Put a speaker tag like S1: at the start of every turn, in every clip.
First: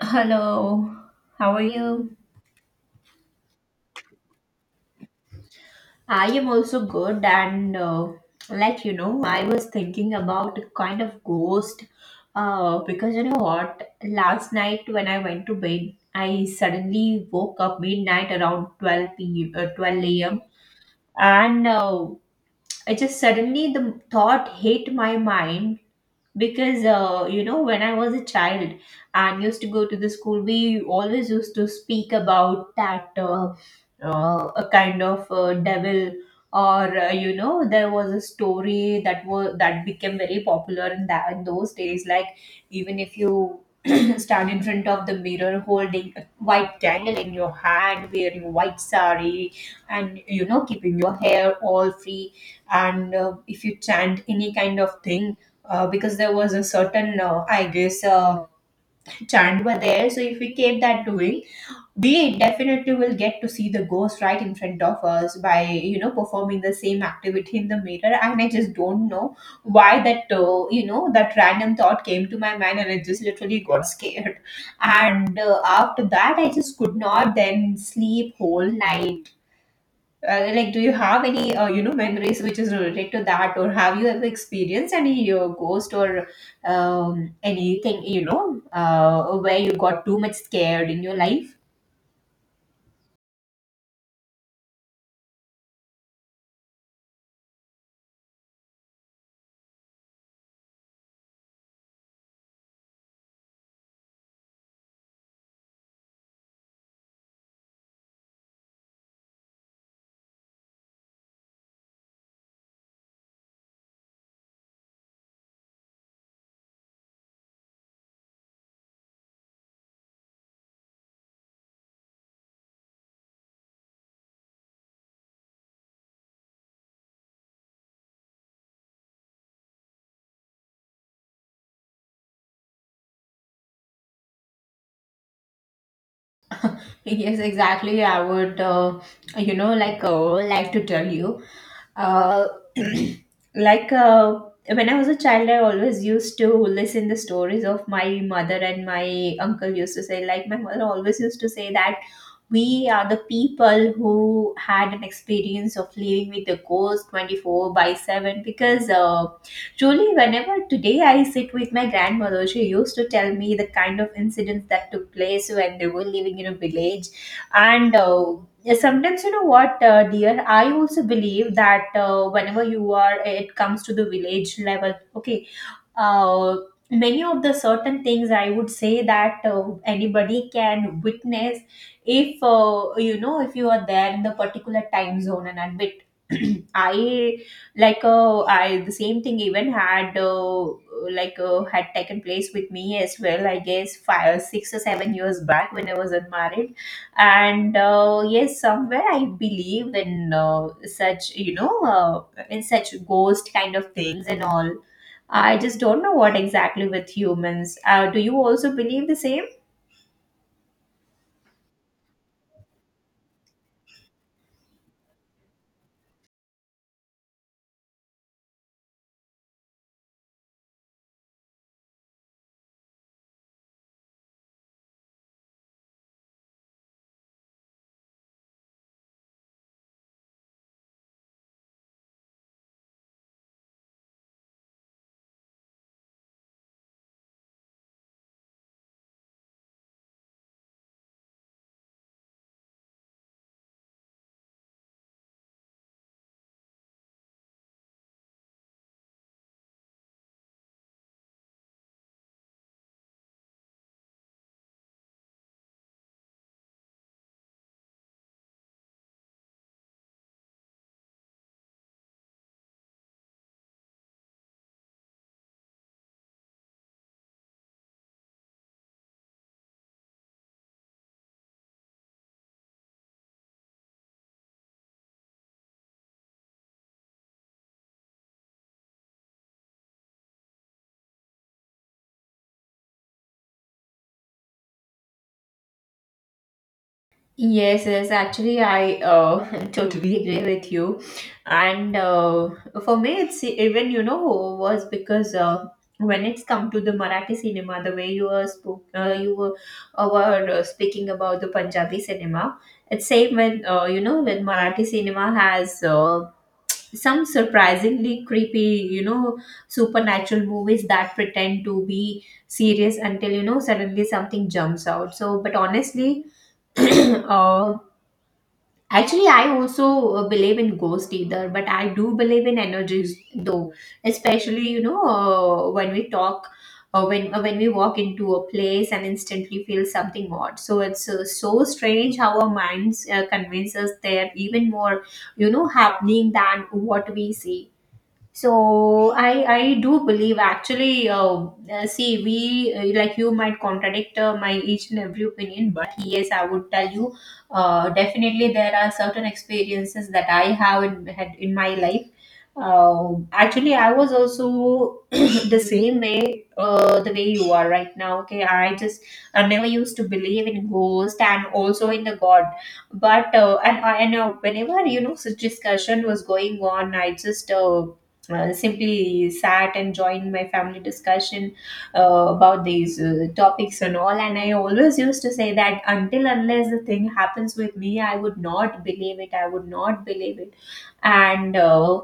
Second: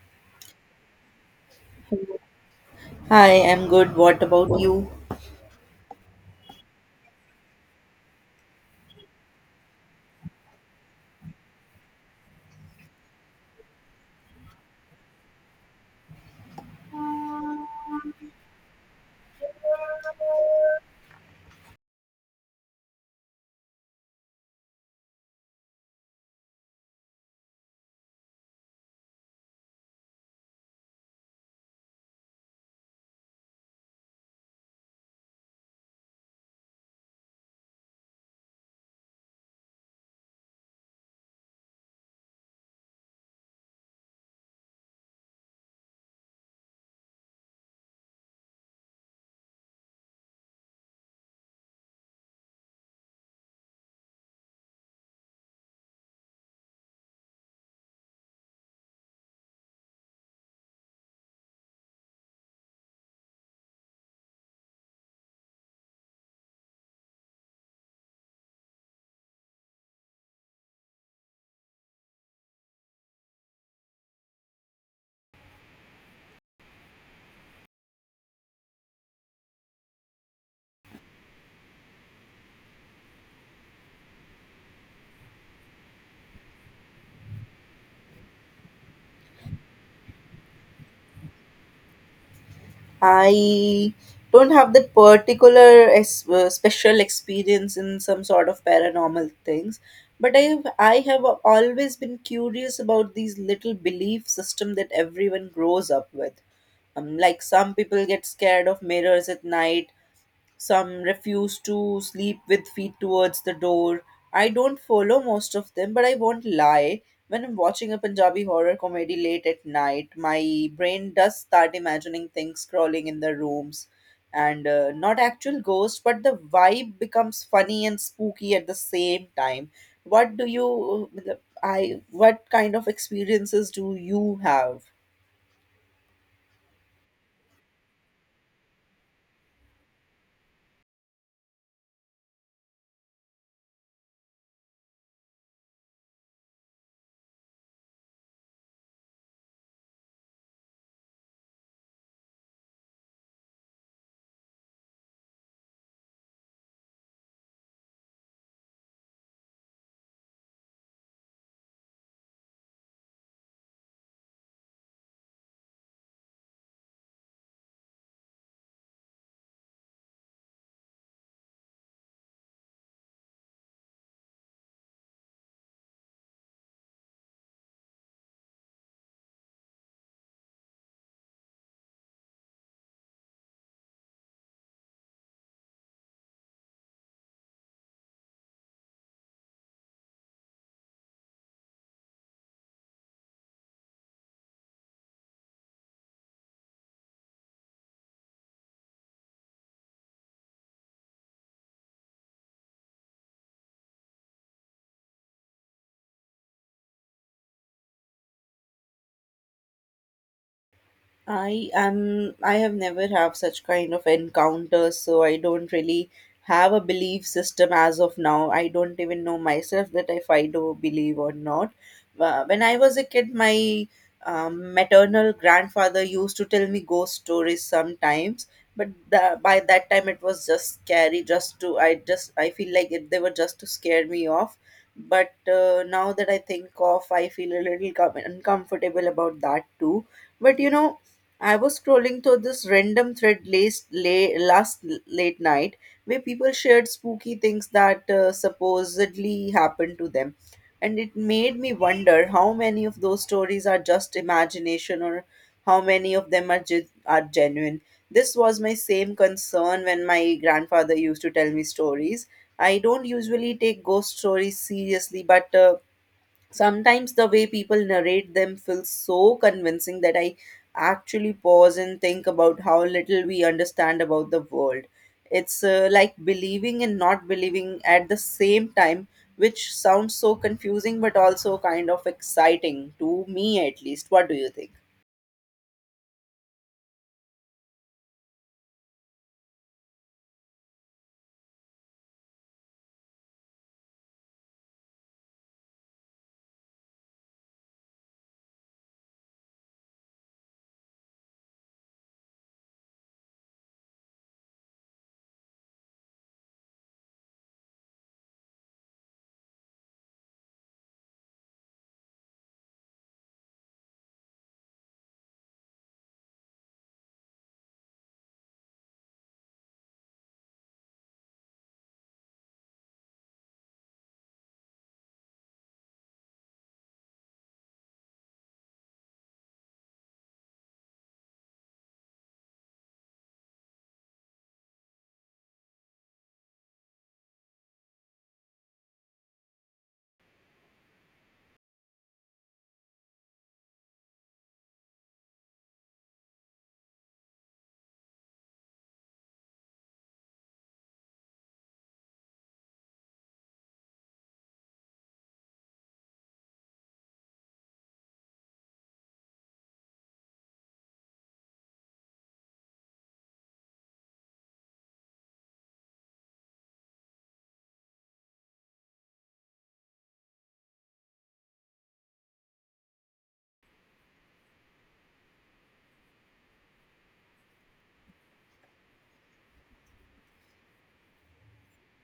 S1: Hello, how are you?
S2: Hi, I'm good. What about you?
S1: I am also good, and I was thinking about kind of ghost because you know what? Last night when I went to bed, I suddenly woke up midnight around 12 p. Uh, 12 a.m. And I just suddenly the thought hit my mind because you know, when I was a child and used to go to the school, we always used to speak about that a kind of devil. Or you know, there was a story that became very popular in those days, like even if you stand in front of the mirror holding a white candle in your hand wearing white sari and, you know, keeping your hair all free, and if you chant any kind of thing, because there was a certain, I guess, chant were there. So if we keep that doing, we definitely will get to see the ghost right in front of us by, you know, performing the same activity in the mirror. And I just don't know why that, you know, that random thought came to my mind, and I just literally got scared. And after that, I just could not then sleep whole night. Like, do you have any you know, memories which is related to that, or have you ever experienced any ghost, or anything, you know, where you got too much scared in your life?
S2: I don't have that particular special experience in some sort of paranormal things, but I have always been curious about these little belief system that everyone grows up with. Like some people get scared of mirrors at night. Some refuse to sleep with feet towards the door. I don't follow most of them, but I won't lie. When I'm watching a Punjabi horror comedy late at night, my brain does start imagining things crawling in the rooms and not actual ghosts, but the vibe becomes funny and spooky at the same time. What do you, uh, what kind of experiences do you have?
S1: Yes, exactly. I would like to tell you, uh, like uh, when I was a child, I always used to listen the stories of my mother, and my uncle used to say, like, my mother always used to say that we are the people who had an experience of living with the ghost 24 by 7. Because truly, whenever today I sit with my grandmother, she used to tell me the kind of incidents that took place when they were living in a village. And sometimes, you know what, dear, I also believe that, it comes to the village level, okay. uh, Many of the certain things, I would say that anybody can witness, if, you know, if you are there in the particular time zone and admit. i I the same thing even had taken place with me as well, I guess 5, 6 or 7 years back, when I was unmarried. And yes, somewhere I believe in, such you know in such ghost kind of things and all. I just don't know what exactly with humans. Do you also believe the same?
S2: I have never have such kind of encounters, so I don't really have a belief system as of now. I don't even know myself that if I do believe or not. When I was a kid, my maternal grandfather used to tell me ghost stories sometimes, but by that time it was just scary. Just to I just I feel like they were just to scare me off. But now that I think of, I feel a little uncomfortable about that too. But you know, I was scrolling through this random thread last late night where people shared spooky things that supposedly happened to them, and it made me wonder how many of those stories are just imagination or how many of them are are genuine. This was my same concern when my grandfather used to tell me stories. I don't usually take ghost stories seriously, but sometimes the way people narrate them feels so convincing that I actually pause and think about how little we understand about the world. It's like believing and not believing at the same time, which sounds so confusing but also kind of exciting to me at least. What do you think?
S1: Yes, yes, actually, I totally agree with you. And for me, it's even, you know, was because when it's come to the Marathi cinema, the way you were, spoke, you were speaking about the Punjabi cinema, it's same when, you know, when Marathi cinema has some surprisingly creepy, you know, supernatural movies that pretend to be serious until, you know, suddenly something jumps out. So, but honestly, uh, actually I also believe in ghost either, but I do believe in energies though, especially, you know, when we walk into a place and instantly feel something odd. So it's so strange how our minds convince us they're even more, you know, happening than what we see. So I do believe, actually. See, we like, you might contradict my each and every opinion, but yes, I would tell you, definitely there are certain experiences that I have in had in my life. Actually, I was also the same way, the way you are right now, okay. I just, I never used to believe in ghost, and also in the god. But uh, and I and uh, whenever, you know, such discussion was going on, I just simply sat and joined my family discussion about these topics and all. And I always used to say that, until unless the thing happens with me, I would not believe it. And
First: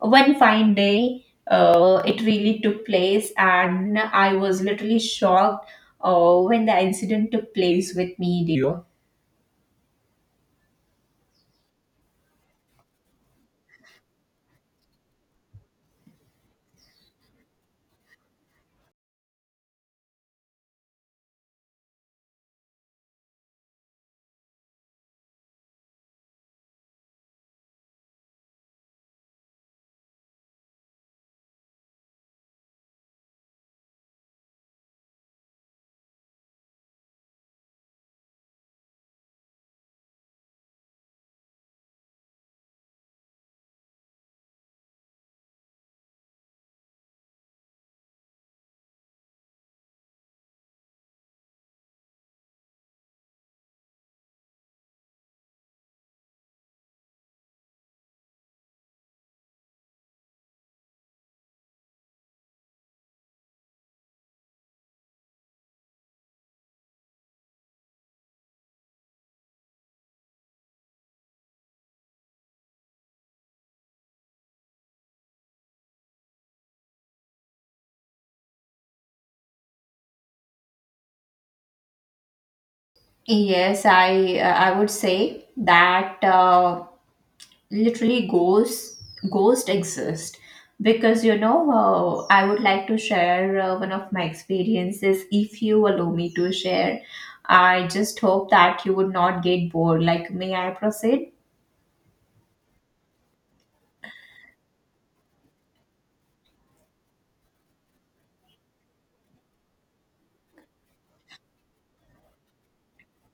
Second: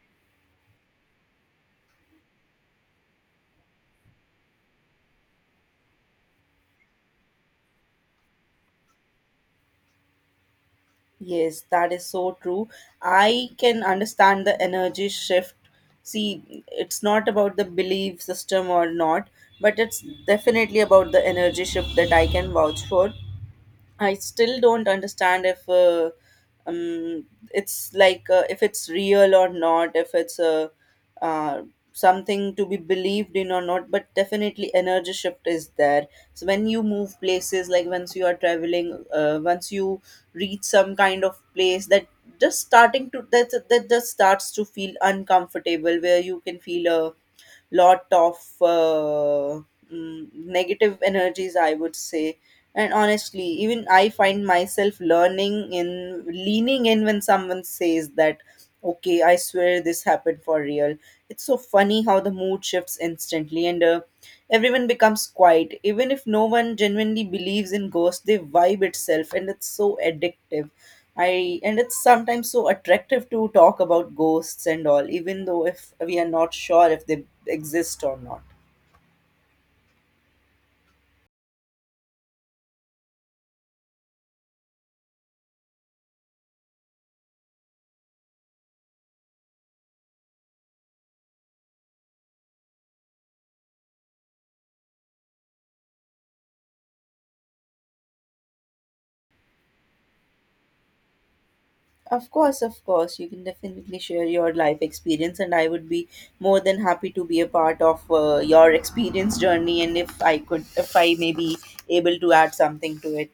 S1: one fine day, it really took place, and I was literally shocked when the incident took place with me. You?
S2: Yes, that is so true. I can understand the energy shift. See, it's not about the belief system or not, but it's definitely about the energy shift that I can vouch for. I still don't understand um, if it's real or not, if it's uh, something to be believed in or not. But definitely, energy shift is there. So when you move places, like once you are traveling, once you reach some kind of place that just starting to that that just starts to feel uncomfortable, where you can feel a lot of uh, negative energies I would say. And honestly, even I find myself learning in leaning in when someone says that, okay, I swear this happened for real. It's so funny how the mood shifts instantly and everyone becomes quiet. Even if no one genuinely believes in ghosts, they vibe itself, and it's so addictive. I and it's sometimes so attractive to talk about ghosts and all, even though if we are not sure if they exist or not.
S1: Yes, I would say that, literally, ghosts exist. Because, you know, I would like to share one of my experiences, if you allow me to share. I just hope that you would not get bored. Like, may I proceed?
S2: Of course, you can definitely share your life experience, and I would be more than happy to be a part of your experience journey. And if I could, if I may be able to add something to it.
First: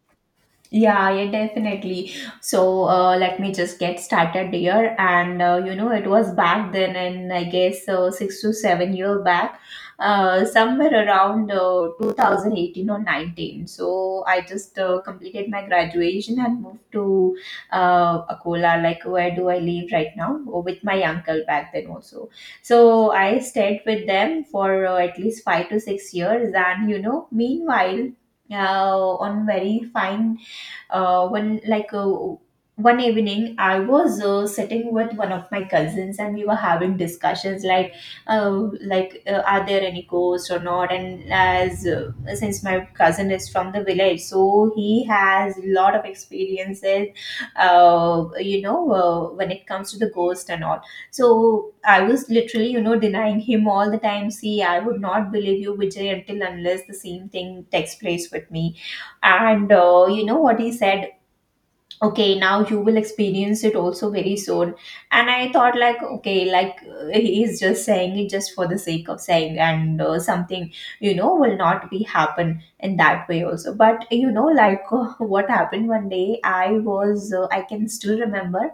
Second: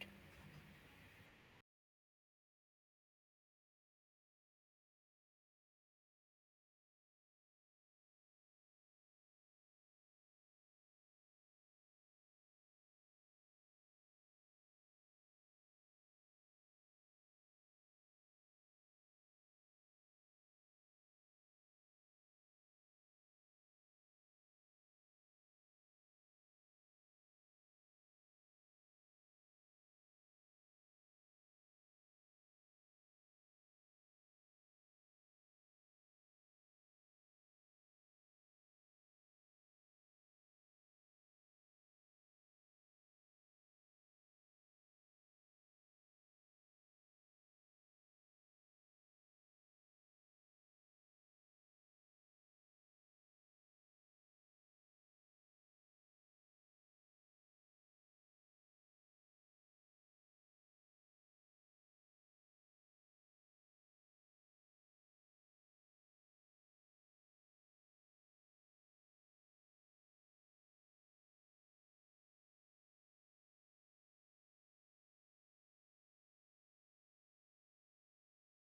S1: Yeah, yeah, definitely. So let me just get started here. And you know, it was back then, and I guess 6 to 7 year back, somewhere around 2018 or 19. So I just completed my graduation and moved to Akola, like where do I live right now, or with my uncle back then also. So I stayed with them for at least 5 to 6 years, and, you know, meanwhile, on very fine one like one evening I was sitting with one of my cousins, and we were having discussions like, uh, are there any ghosts or not. And as since my cousin is from the village, so he has a lot of experiences when it comes to the ghost and all. So I was literally, you know, denying him all the time. See, I would not believe you, Vijay, until unless the same thing takes place with me. And you know what he said? Okay, now you will experience it also very soon. And I thought, like, okay, he is just saying it just for the sake of saying, and something, you know, will not be happen in that way also. But you know, like, what happened, one day I can still remember.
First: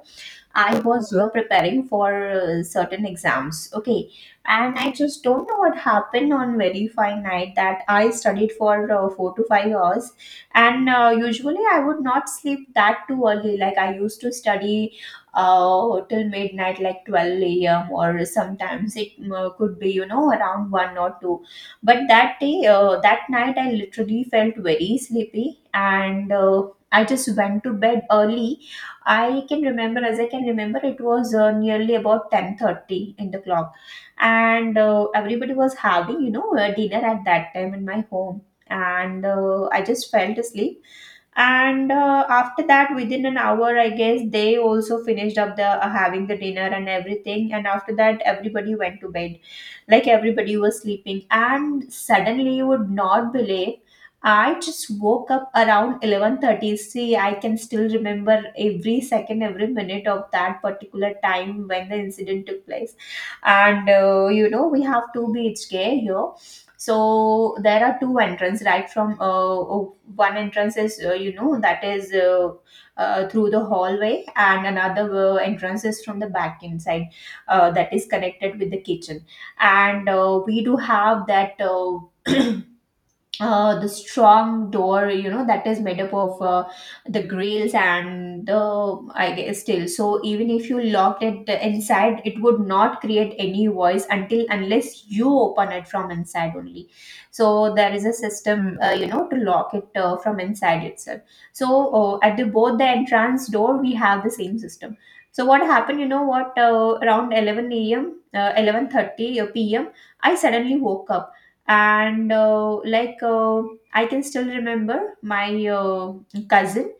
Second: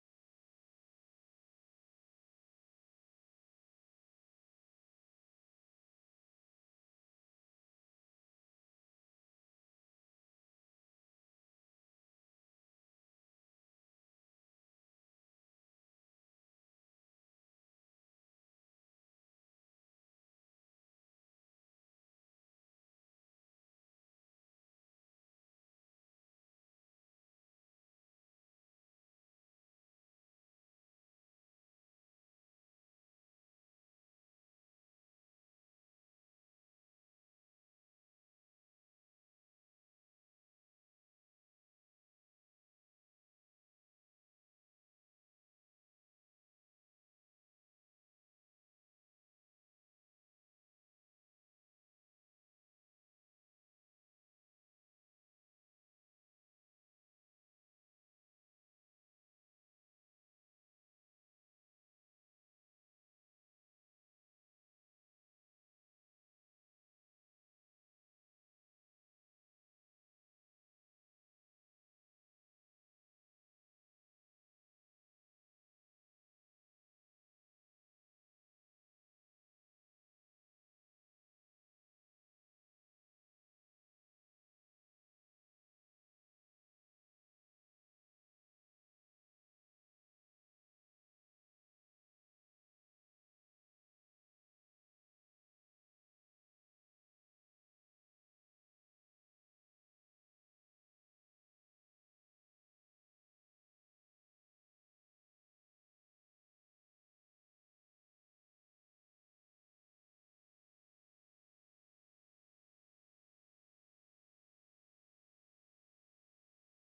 S1: I was preparing for certain exams, okay, and I just don't know what happened on verify night that I studied for 4 to 5 hours. And usually I would not sleep that too early. Like, I used to study till midnight, like 12 a.m., or sometimes it could be, you know, around one or two. But that day, that night, I literally felt very sleepy and I just went to bed early. As I can remember, it was nearly about 10:30 in the clock, and everybody was having, you know, dinner at that time in my home, and I just fell asleep. And after that, within an hour, I guess, they also finished up the having the dinner and everything. And after that, everybody went to bed. Like, everybody was sleeping, and suddenly, you would not believe, I just woke up around 11:30. See, I can still remember every second, every minute of that particular time when the incident took place. And you know, we have two beach gay here. So there are two entrance right from, one entrance is, you know, that is through the hallway, and another entrance is from the back inside, that is connected with the kitchen. And we do have that, the strong door, you know, that is made up of the grills and the, I guess, still. So even if you locked it inside, it would not create any voice until unless you open it from inside only. So there is a system, you know, to lock it from inside itself. So at the both the entrance door, we have the same system. So what happened, you know what, around 11 a.m uh, 11:30 p.m, I suddenly woke up. And I can still remember, my cousin,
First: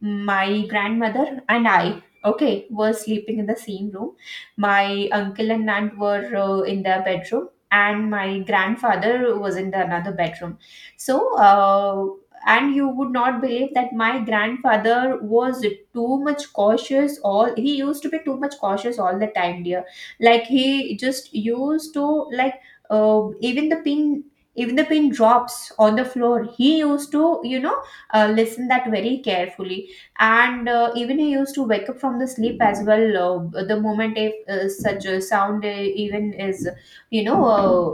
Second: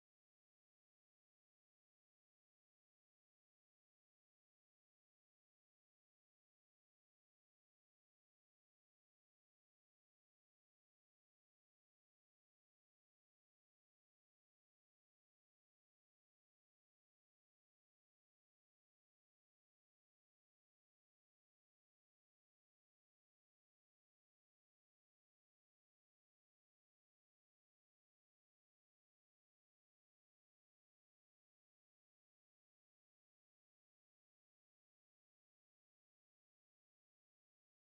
S1: my grandmother and I, okay, were sleeping in the same room. My uncle and aunt were in their bedroom, and my grandfather was in the another bedroom. So, and you would not believe that my grandfather was too much cautious. All he used to be too much cautious all the time, dear. Like, he just used to, like, uh, even the pin. Even the pin drops on the floor, he used to, you know, listen that very carefully. And even I used to wake up from the sleep as well. The moment if such a sound even is, you know,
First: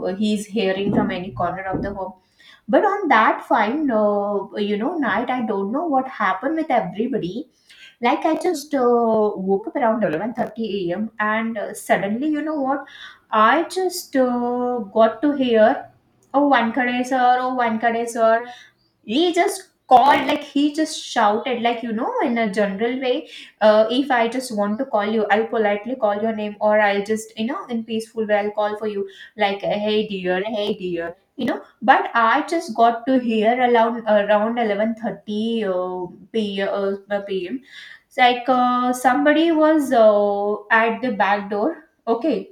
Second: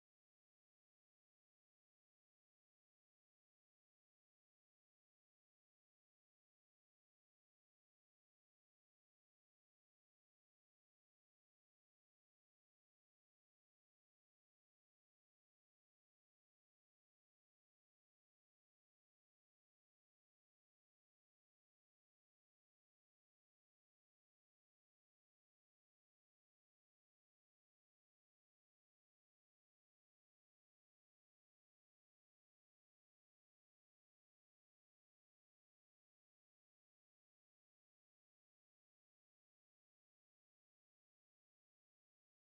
S1: he's hearing from any corner of the home. But on that fine, you know, night, I don't know what happened with everybody. Like I just woke up around 11:30 a.m. And suddenly, you know what, I just got to hear, one kade sir, one kade sir. He just called, like he just shouted, like, you know, in a general way. If I just want to call you, I'll politely call your name, or I'll just, you know, in peaceful way I'll call for you, like, hey dear, hey dear, you know. But I just got to hear around 11:30 p pm. It's like somebody was at the back door. Okay,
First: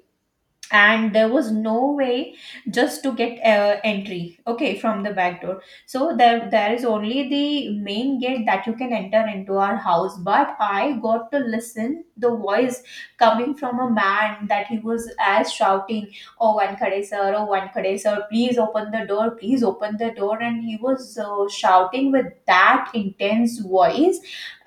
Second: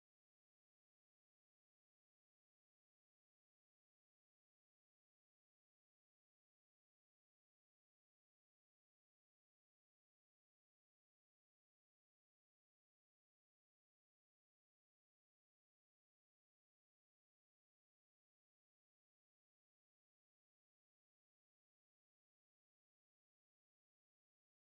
S1: and there was no way just to get entry, okay, from the back door. So there is only the main gate that you can enter into our house. But I got to listen the voice coming from a man that he was as shouting, oh one khade sir, oh one khade sir, please open the door, please open the door. And he was shouting with that intense voice.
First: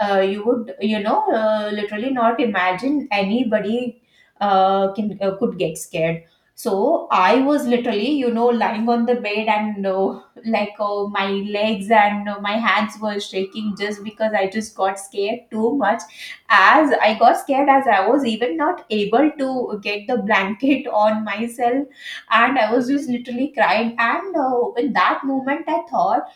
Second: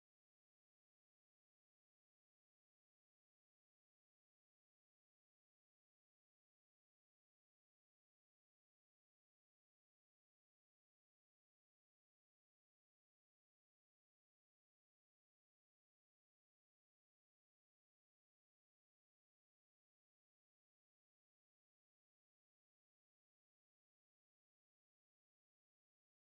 S1: You would, you know, literally not imagine anybody can could get scared. So I was literally, you know, lying on the bed, and like my legs and my hands were shaking, just because I just got scared too much. As I got scared, as I was even not able to get the blanket on myself. And I was just literally crying, and in that moment I thought,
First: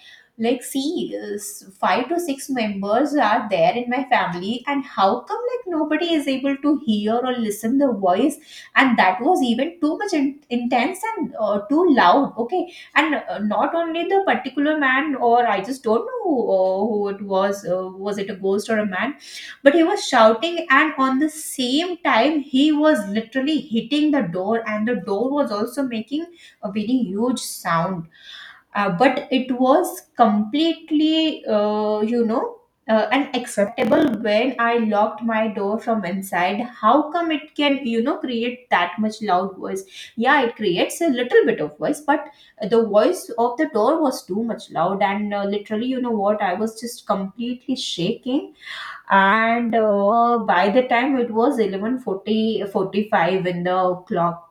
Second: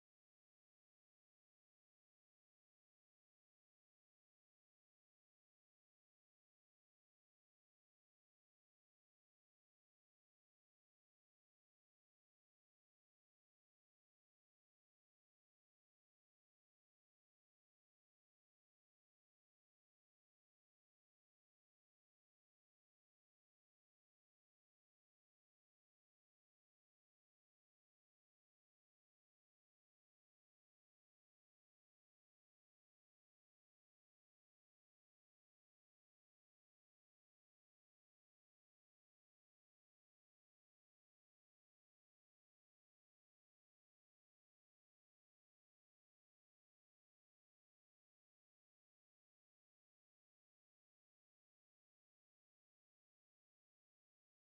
S1: like, see, five to six members are there in my family, and how come like nobody is able to hear or listen the voice. And that was even too much intense and too loud, okay. And not only the particular man, or I just don't know who it was, was it a ghost or a man. But he was shouting, and on the same time he was literally hitting the door, and the door was also making a very huge sound. But it was completely unacceptable. When I locked my door from inside, how come it can, you know, create that much loud voice? Yeah, it creates a little bit of voice, but the voice of the door was too much loud. And literally, you know what, I was just completely shaking. And by the time it was eleven forty forty-five in the clock.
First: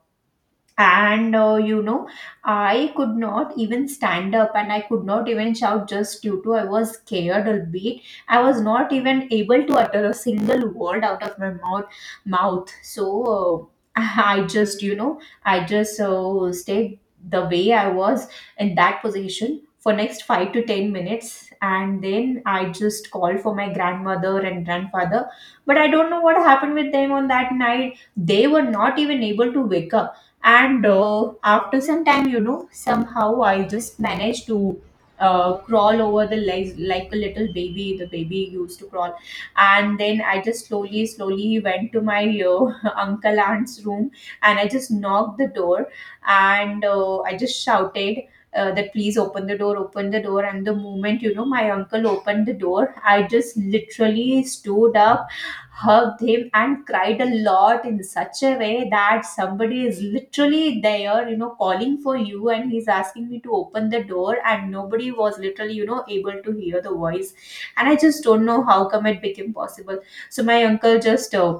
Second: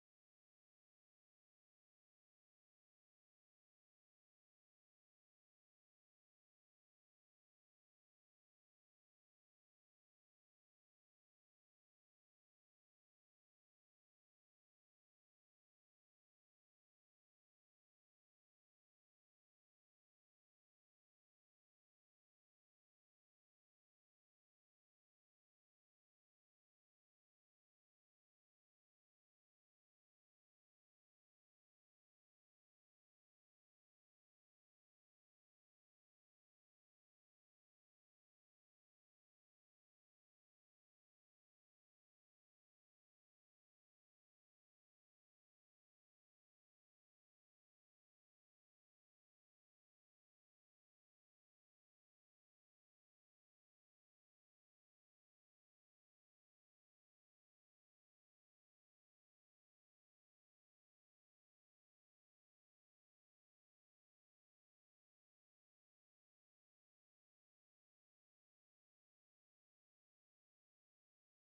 S1: And you know, I could not even stand up, and I could not even shout, just due to I was scared a bit. I was not even able to utter a single word out of my mouth. So uh, I just, you know, I just stayed the way I was, in that position for next 5 to 10 minutes. And then I just called for my grandmother and grandfather. But I don't know what happened with them on that night. They were not even able to wake up. And after some time, you know, somehow I just managed to crawl over the legs like a little baby, the baby used to crawl. And then I just slowly slowly went to my uncle aunt's room. And I just knocked the door. And I just shouted, that, please open the door, open the door. And the moment, you know, my uncle opened the door, I just literally stood up, hugged him, and cried a lot, in such a way that, somebody is literally there, you know, calling for you, and he's asking me to open the door, and nobody was literally, you know, able to hear the voice. And I just don't know how come it became possible. So my uncle just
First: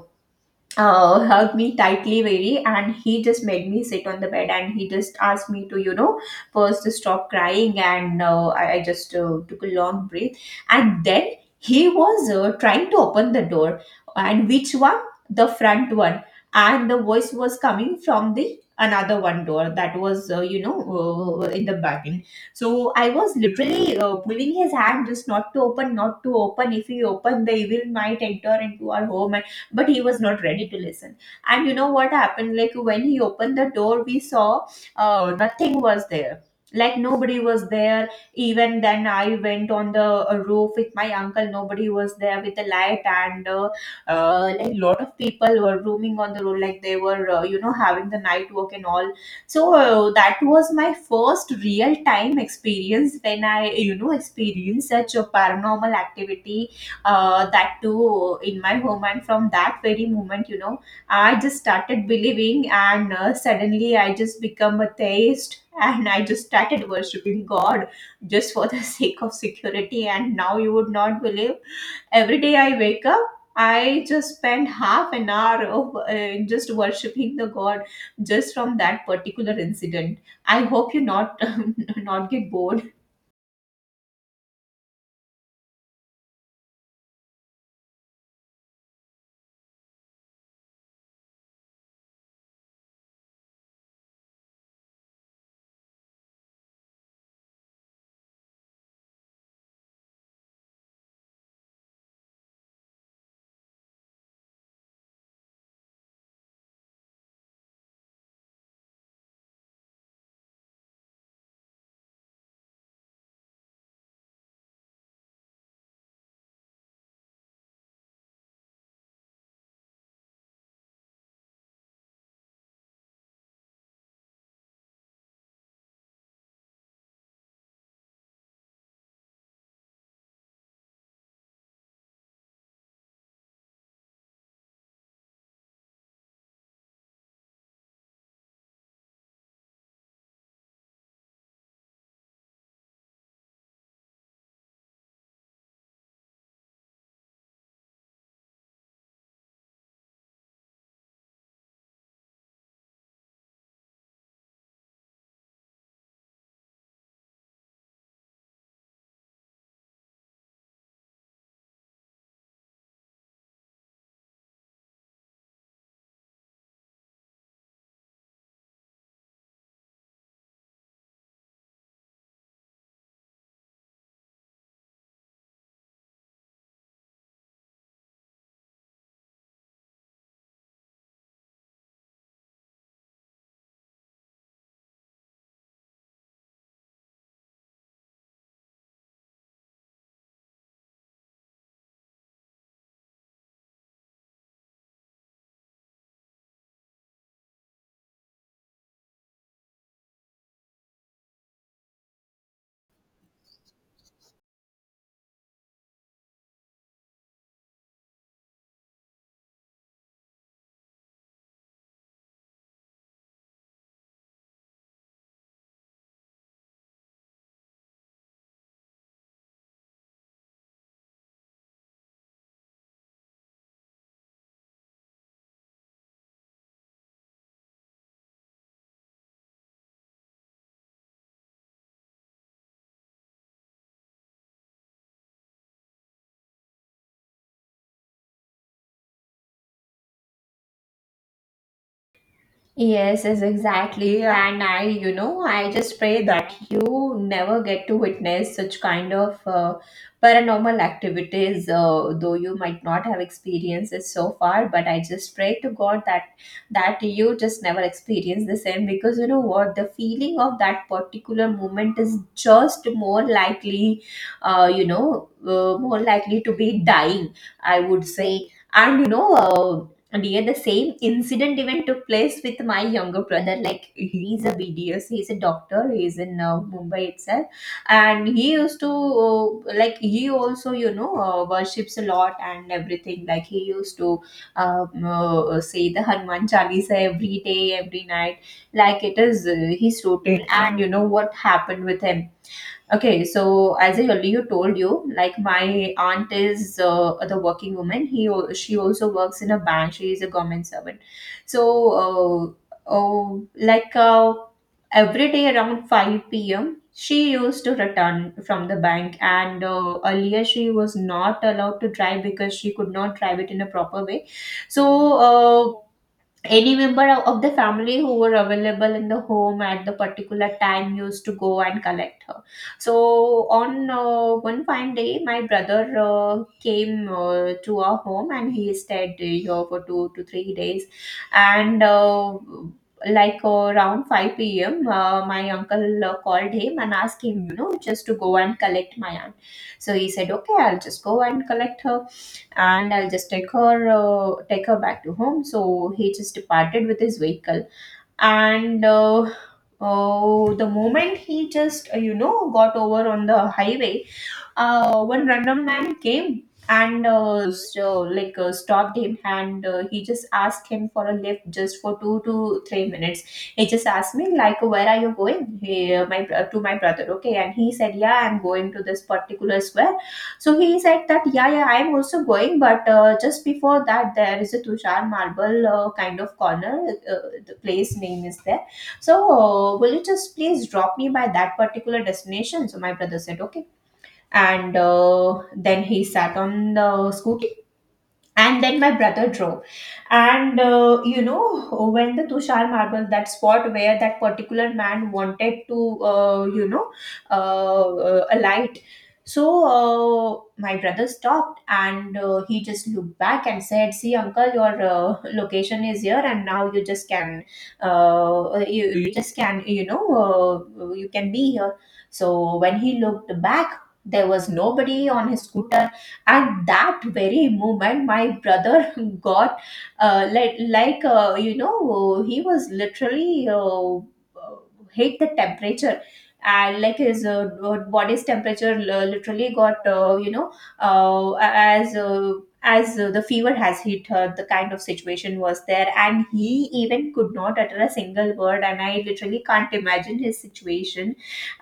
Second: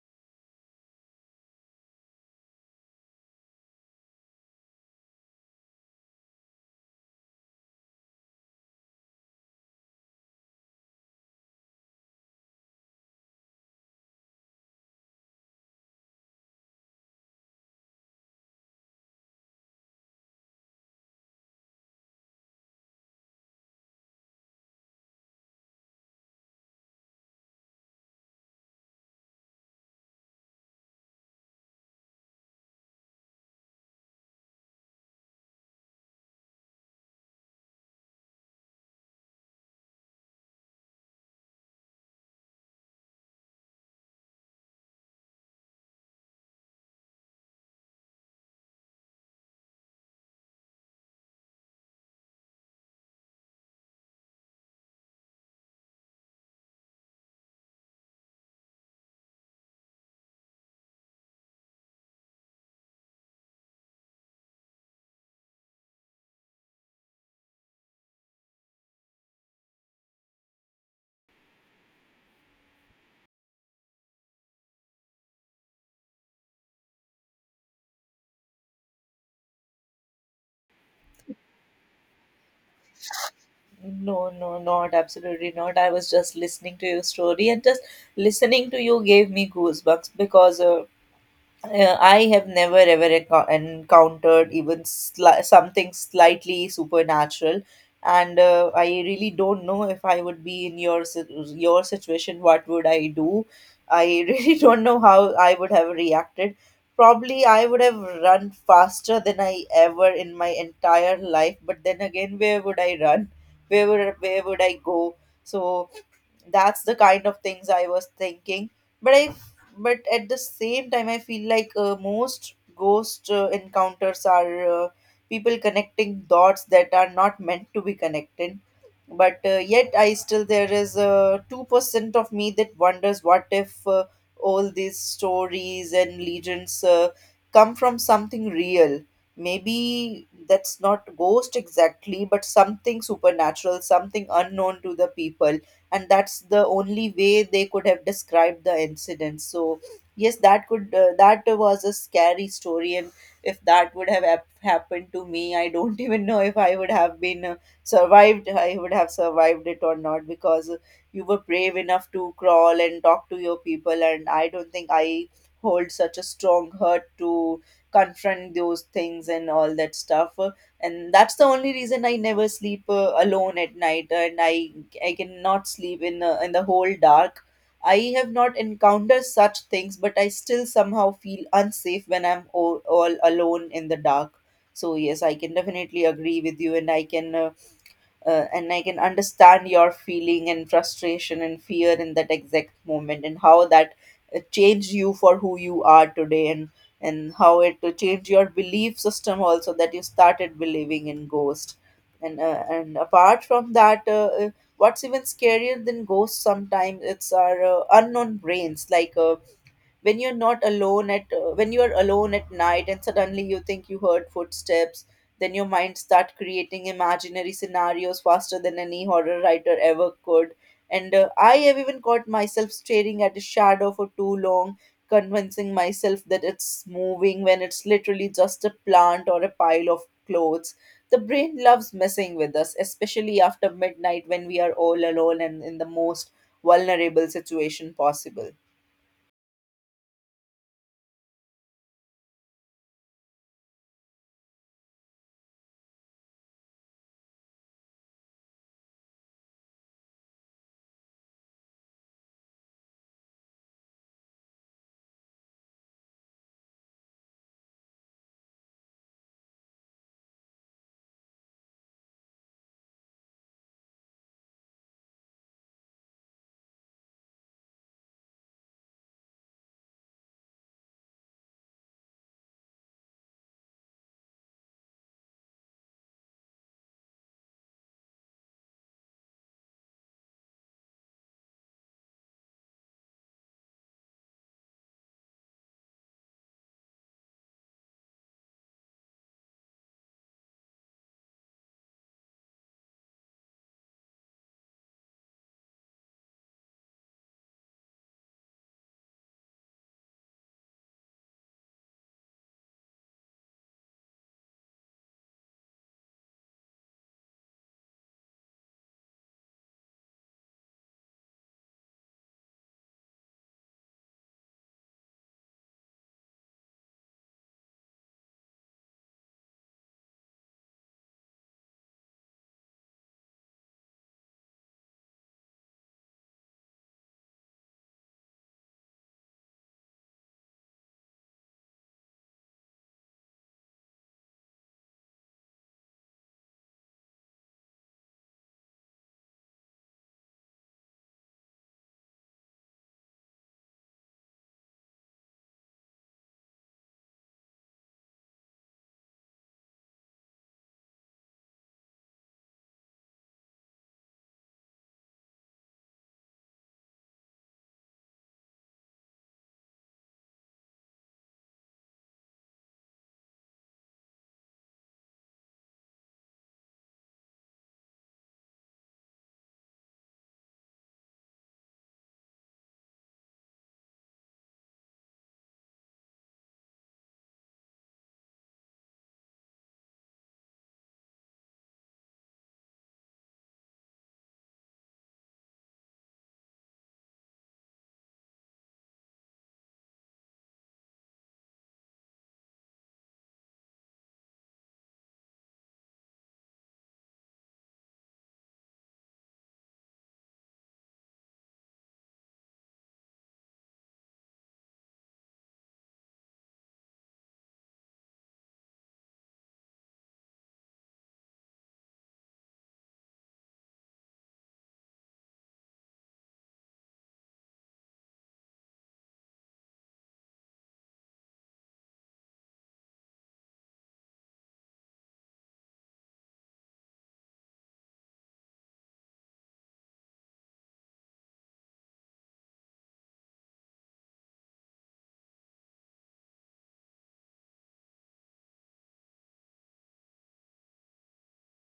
S1: hugged me tightly very, and he just made me sit on the bed, and he just asked me to, you know, first to stop crying. And I just took a long breath. And then he was trying to open the door. And which one? The front one. And the voice was coming from the another one door that was, in the bagging. So I was literally pulling his hand, just not to open. If he opened, the evil might enter into our home. But he was not ready to listen. And you know what happened, like, when he opened the door, we saw nothing was there, like nobody was there. Even then I went on the roof with my uncle. Nobody was there with the light. And like, lot of people were roaming on the road, like they were, you know, having the night walk and all. So that was my first real time experience, when I, you know, experienced such a paranormal activity. That too in my home. And from that very moment, you know, I just started believing. And suddenly I just become a theist and I just started worshiping god, just for the sake of security. And now you would not believe, every day I wake up, I just spend half an hour of just worshiping the god, just from that particular incident. I hope you not not get bored.
S2: No, no, not absolutely not. I was just listening to your story and just listening to you gave me goosebumps because I have never ever encountered even something slightly supernatural, and I really don't know if I would be in your your situation. What would I do? I really don't know how I would have reacted. Probably I would have run faster than I ever in my entire life. But then again, where would I run? Where would I go? So that's the kind of things I was thinking. But i but at the same time, I feel like most ghost encounters are people connecting dots that are not meant to be connected. But yet I still there is a 2% of me that wonders what if all these stories and legends come from something real. Maybe that's not ghost exactly, but something supernatural, something unknown to the people, and that's the only way they could have described the incident. So yes, that was a scary story. And if that would have happened to me, I don't even know if I would have been survived I would have survived it or not, because you were brave enough to crawl and talk to your people, and I don't think I hold such a strong hurt to confront those things and all that stuff. And that's the only reason I never sleep alone at night, and I cannot sleep in the whole dark. I have not encountered such things, but I still somehow feel unsafe when I'm all alone in the dark. So yes, I can definitely agree with you, and I can understand your feeling and frustration and fear in that exact moment, and how that changed you for who you are today, and how it changed your belief system also, that you started believing in ghosts. And apart from that, what's even scarier than ghosts sometimes, it's our unknown brains. Like when you're not alone at when you're alone at night and suddenly you think you heard footsteps, then your mind start creating imaginary scenarios faster than any horror writer ever could. And I have even caught myself staring at a shadow for too long, convincing myself that it's moving when it's literally just a plant or a pile of clothes. The brain loves messing with us, especially after midnight when we are all alone and in the most vulnerable situation possible.
S1: Yes, yes, exactly. And I, you know, I just pray that you never get to witness such kind of paranormal activities, though you might not have experienced it so far. But I just pray to God that you just never experience the same. Because you know what, the feeling of that particular moment is just more likely, more likely to be dying, I would say. And you know and yet the same incident even took place with my younger brother. Like, he's a BDS, he's a doctor, he's in Mumbai itself. And he used to like, he also, you know, worships a lot and everything. Like, he used to say the Hanuman Chalisa every day, every night. Like, it is his routine. And you know what happened with him? Okay, so as I earlier told you, like, my aunt is the working woman. She also works in a bank. She is a government servant. So, uh, oh, like uh, every day around five p.m., she used to return from the bank. And earlier, she was not allowed to drive, because she could not drive it in a proper way. So. Uh, any member of the family who were available in the home at the particular time used to go and collect her. So on one fine day my brother came to our home, and he stayed here for 2 to 3 days. And like around 5 p.m my uncle called him and asked him, you know, just to go and collect my aunt. So he said, okay, I'll just go and collect her, and I'll just take her back to home. So he just departed with his vehicle. And oh, the moment he just you know got over on the highway, one random man came and stopped him. And he just asked him for a lift just for 2 to 3 minutes. He just asked me, like, where are you going, he, my to my brother, okay. And he said, yeah, I'm going to this particular square. So he said that, yeah, yeah, I'm also going, but just before that there is a Tushar Marble kind of corner, uh, the place name is there. So will you just please drop me by that particular destination? So my brother said, okay. And then he sat on the scooty, and then my brother drove. And you know, when the Tushar Marble, that spot where that particular man wanted to, alight. So my brother stopped. And he just looked back and said, see uncle, your location is here, and now you just can, you, just can, you know, you can be here. So when he looked back, there was nobody on his scooter. At that very moment, my brother got you know, he was literally hit the temperature. And like, his body's temperature literally got, you know uh, as uh, as the fever has hit her, the kind of situation was there. And he even could not utter a single word. And I literally can't imagine his situation.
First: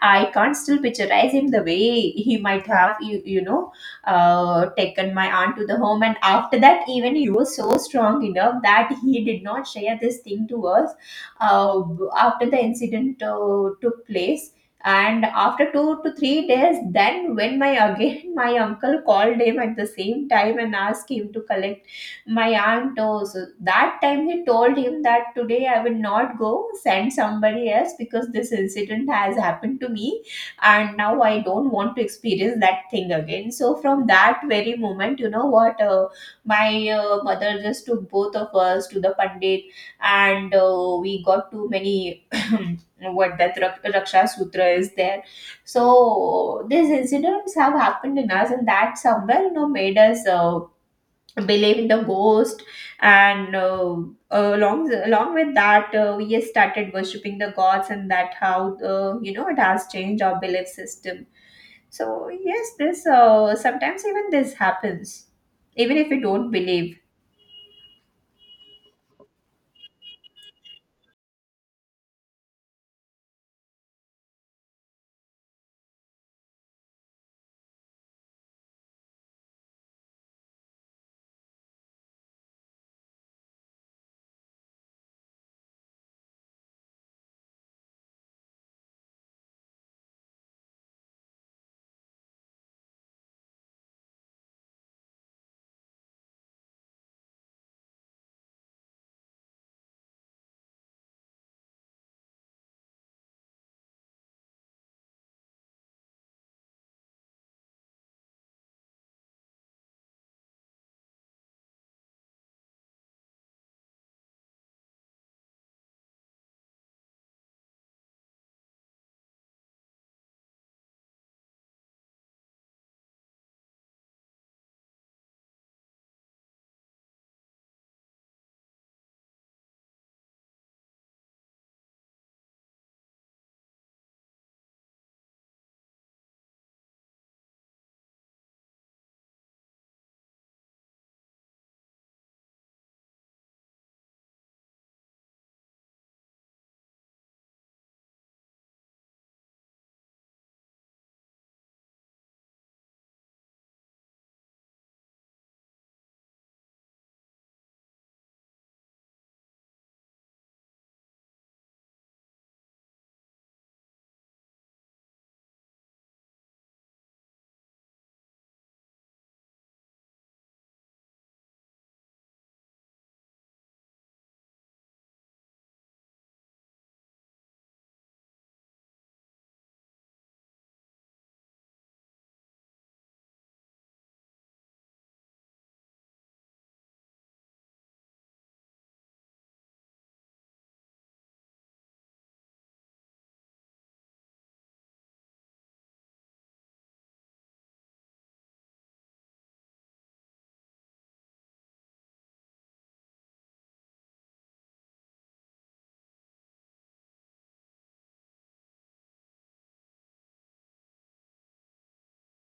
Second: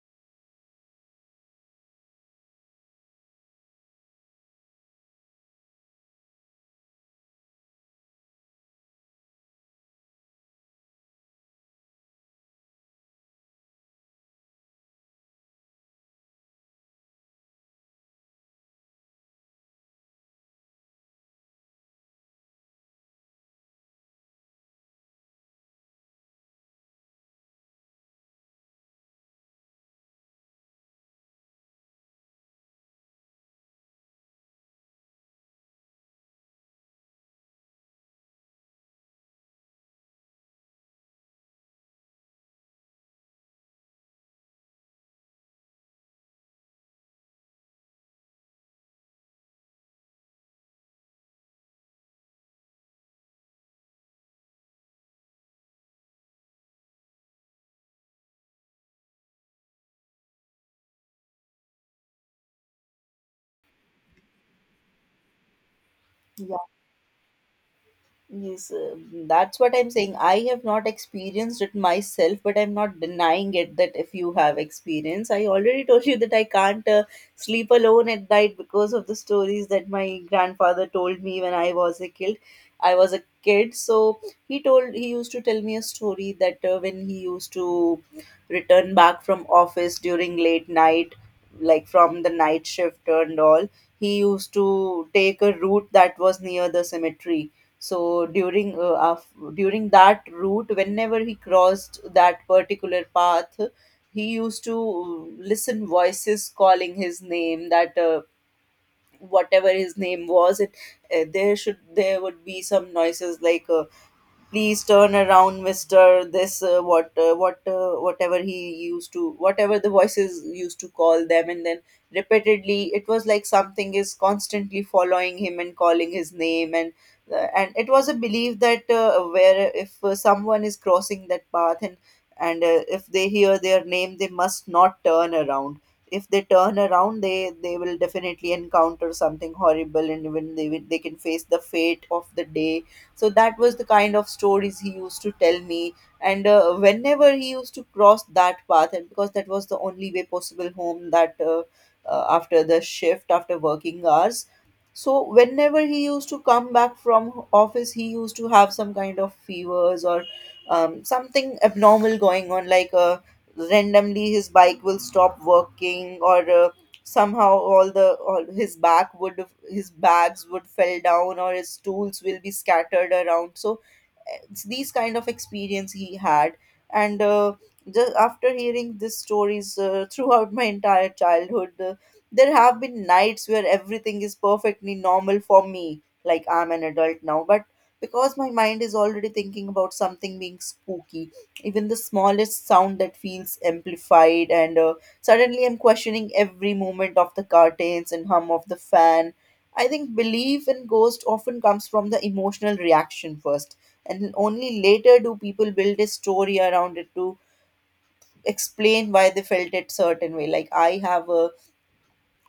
S1: I can't still picturize him the way he might have, you know, taken my aunt to the home. And after that, even he was so strong enough that he did not share this thing to us uh, after the incident took place. And after 2 to 3 days, then when my again my uncle called him at the same time and asked him to collect my aunt. Oh. So that time he told him that today I will not go, send somebody else because this incident has happened to me, and now I don't want to experience that thing again. So from that very moment, you know what, my mother just took both of us to the pandit. And we got too many what that raksha sutra is there. So these incidents have happened in us, and that somewhere made us believe in the ghost. And along with that, we started worshipping the gods, and that how it has changed our belief system. So yes, this sometimes even this happens, even if we don't believe.
S2: Yes, that's what I'm saying. I have not experienced it myself, but I'm not denying it. That if you have experience, I already told you that I can't sleep alone at night because of the stories that my grandfather told me when I was a kid. I was a kid, so he used to tell me a story that when he used to return back from office during late night, like from the night shift and all, he used to take a route that was near the cemetery. So during during that route, whenever he crossed that particular path, he used to listen voices calling his name, that whatever his name was it, there would be some noises like, please turn around mister, this what whatever he used to whatever the voices used to call them. And then repeatedly it was like something is constantly following him and calling his name. And it was a belief that where if someone is crossing that path, and if they hear their name, they must not turn around. If they turn around, they will definitely encounter something horrible, and even they they can face the fate of the day. So that was the kind of stories he used to tell me. And whenever he used to cross that path, and because that was the only way possible home, that after the shift, after working hours, so whenever he used to come back from office, he used to have some kind of fevers or something abnormal going on. Like randomly his bike will stop working, or somehow all his back would, his bags would fell down, or his tools will be scattered around. So it's these kind of experience he had. And just after hearing these stories throughout my entire childhood, there have been nights where everything is perfectly normal for me, like I'm an adult now, but because my mind is already thinking about something being spooky, even the smallest sound that feels amplified. And suddenly I'm questioning every movement of the curtains and hum of the fan. I think belief in ghost often comes from the emotional reaction first, and only later do people build a story around it to explain why they felt it certain way. Like I have a,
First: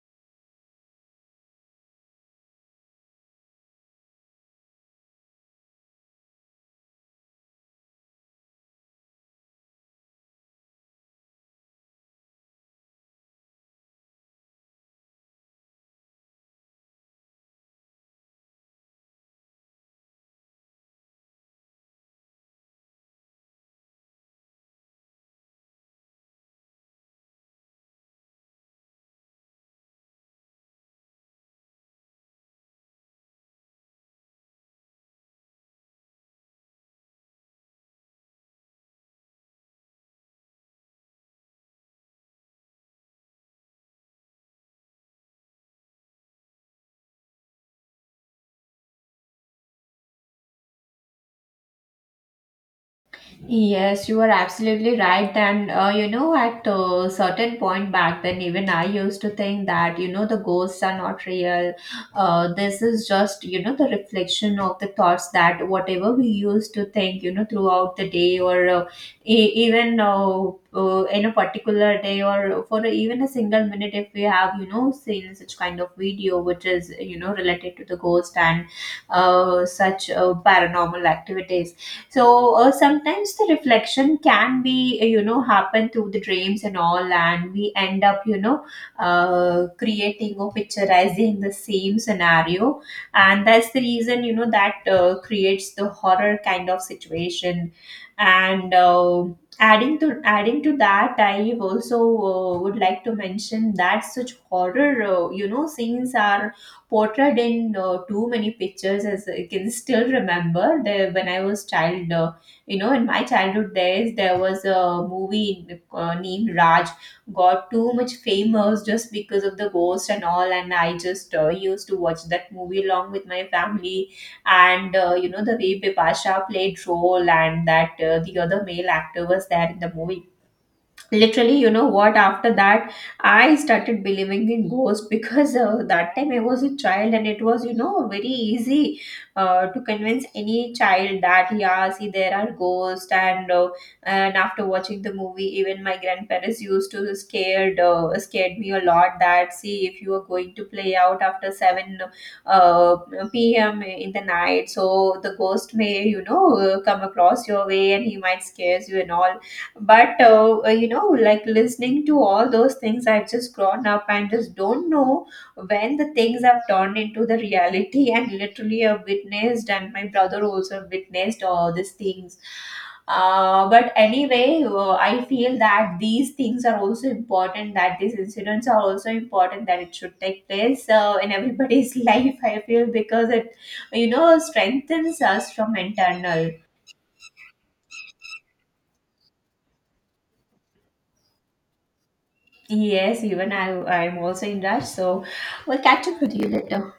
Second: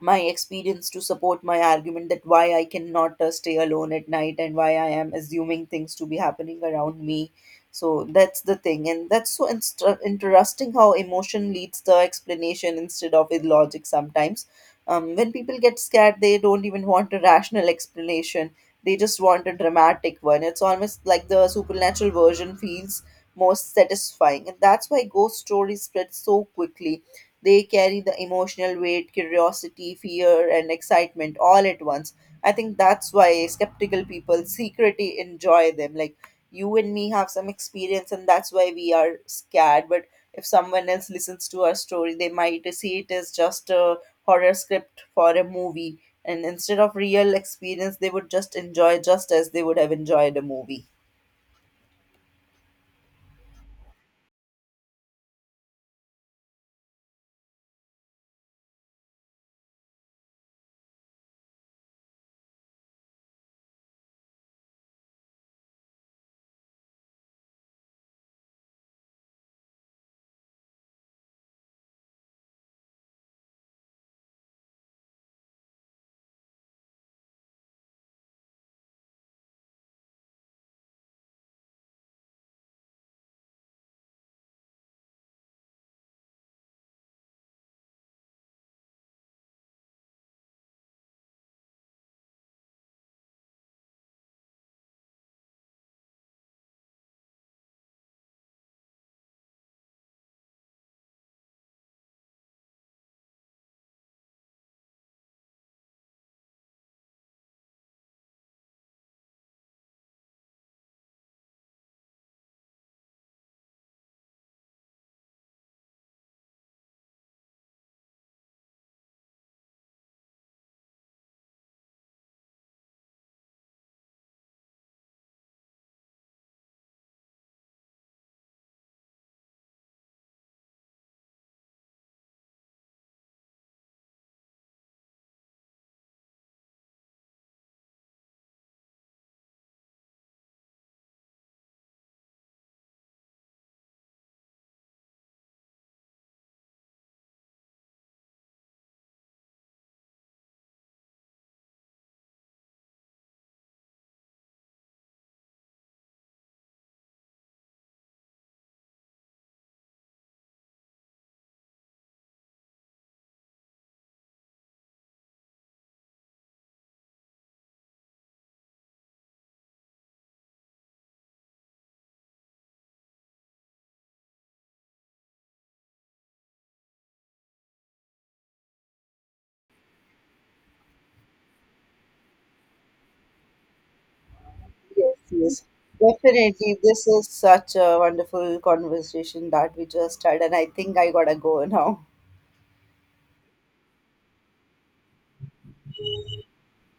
S2: my experience to support my argument that why I cannot stay alone at night, and why I am assuming things to be happening around me. So that's the thing, and that's so interesting how emotion leads the explanation instead of with logic sometimes. When people get scared, they don't even want a rational explanation. They just want a dramatic one. It's almost like the supernatural version feels most satisfying, and that's why ghost stories spread so quickly. They carry the emotional weight, curiosity, fear, and excitement all at once. I think that's why skeptical people secretly enjoy them. Like you and me have some experience, and that's why we are scared. But if someone else listens to our story, they might see it as just a horror script for a movie. And instead of real experience, they would just enjoy just as they would have enjoyed a movie.
S1: Yes, you are absolutely right. And at a certain point back then, even I used to think that the ghosts are not real. This is just the reflection of the thoughts that whatever we used to think, throughout the day, or even in a particular day, or for even a single minute, if we have seen such kind of video which is related to the ghost and such paranormal activities. So sometimes the reflection can be happen through the dreams and all, and we end up creating or picturizing the same scenario. And that's the reason that creates the horror kind of situation. And adding to that, I also would like to mention that such horror scenes are portrayed in too many pictures. As I can still remember when I was child, in my childhood days there was a movie named Raj, got too much famous just because of the ghost and all, and I just used to watch that movie along with my family. And the way Bipasha played role, and that the other male actor was there in the movie, literally, you know what, after that I started believing in ghosts because that time I was a child and it was very easy to convince any child that yeah, see, there are ghosts. And and after watching the movie even my grandparents used to scared me a lot that, see, if you are going to play out after 7 uh, p.m. in the night, so the ghost may come across your way and he might scares you and all. But like listening to all those things, I've just grown up and just don't know when the things have turned into the reality and literally I've witnessed and my brother also witnessed all these things, but anyway, I feel that these things are also important, that these incidents are also important, that it should take place in everybody's life, I feel, because it
S2: Yes,
S1: strengthens us
S2: yes.
S1: from internal.
S2: Definitely. This is such a wonderful conversation that we just had, and I think I gotta go now.
S1: Yes, even I, I'm also in rush. So we'll catch up with you later.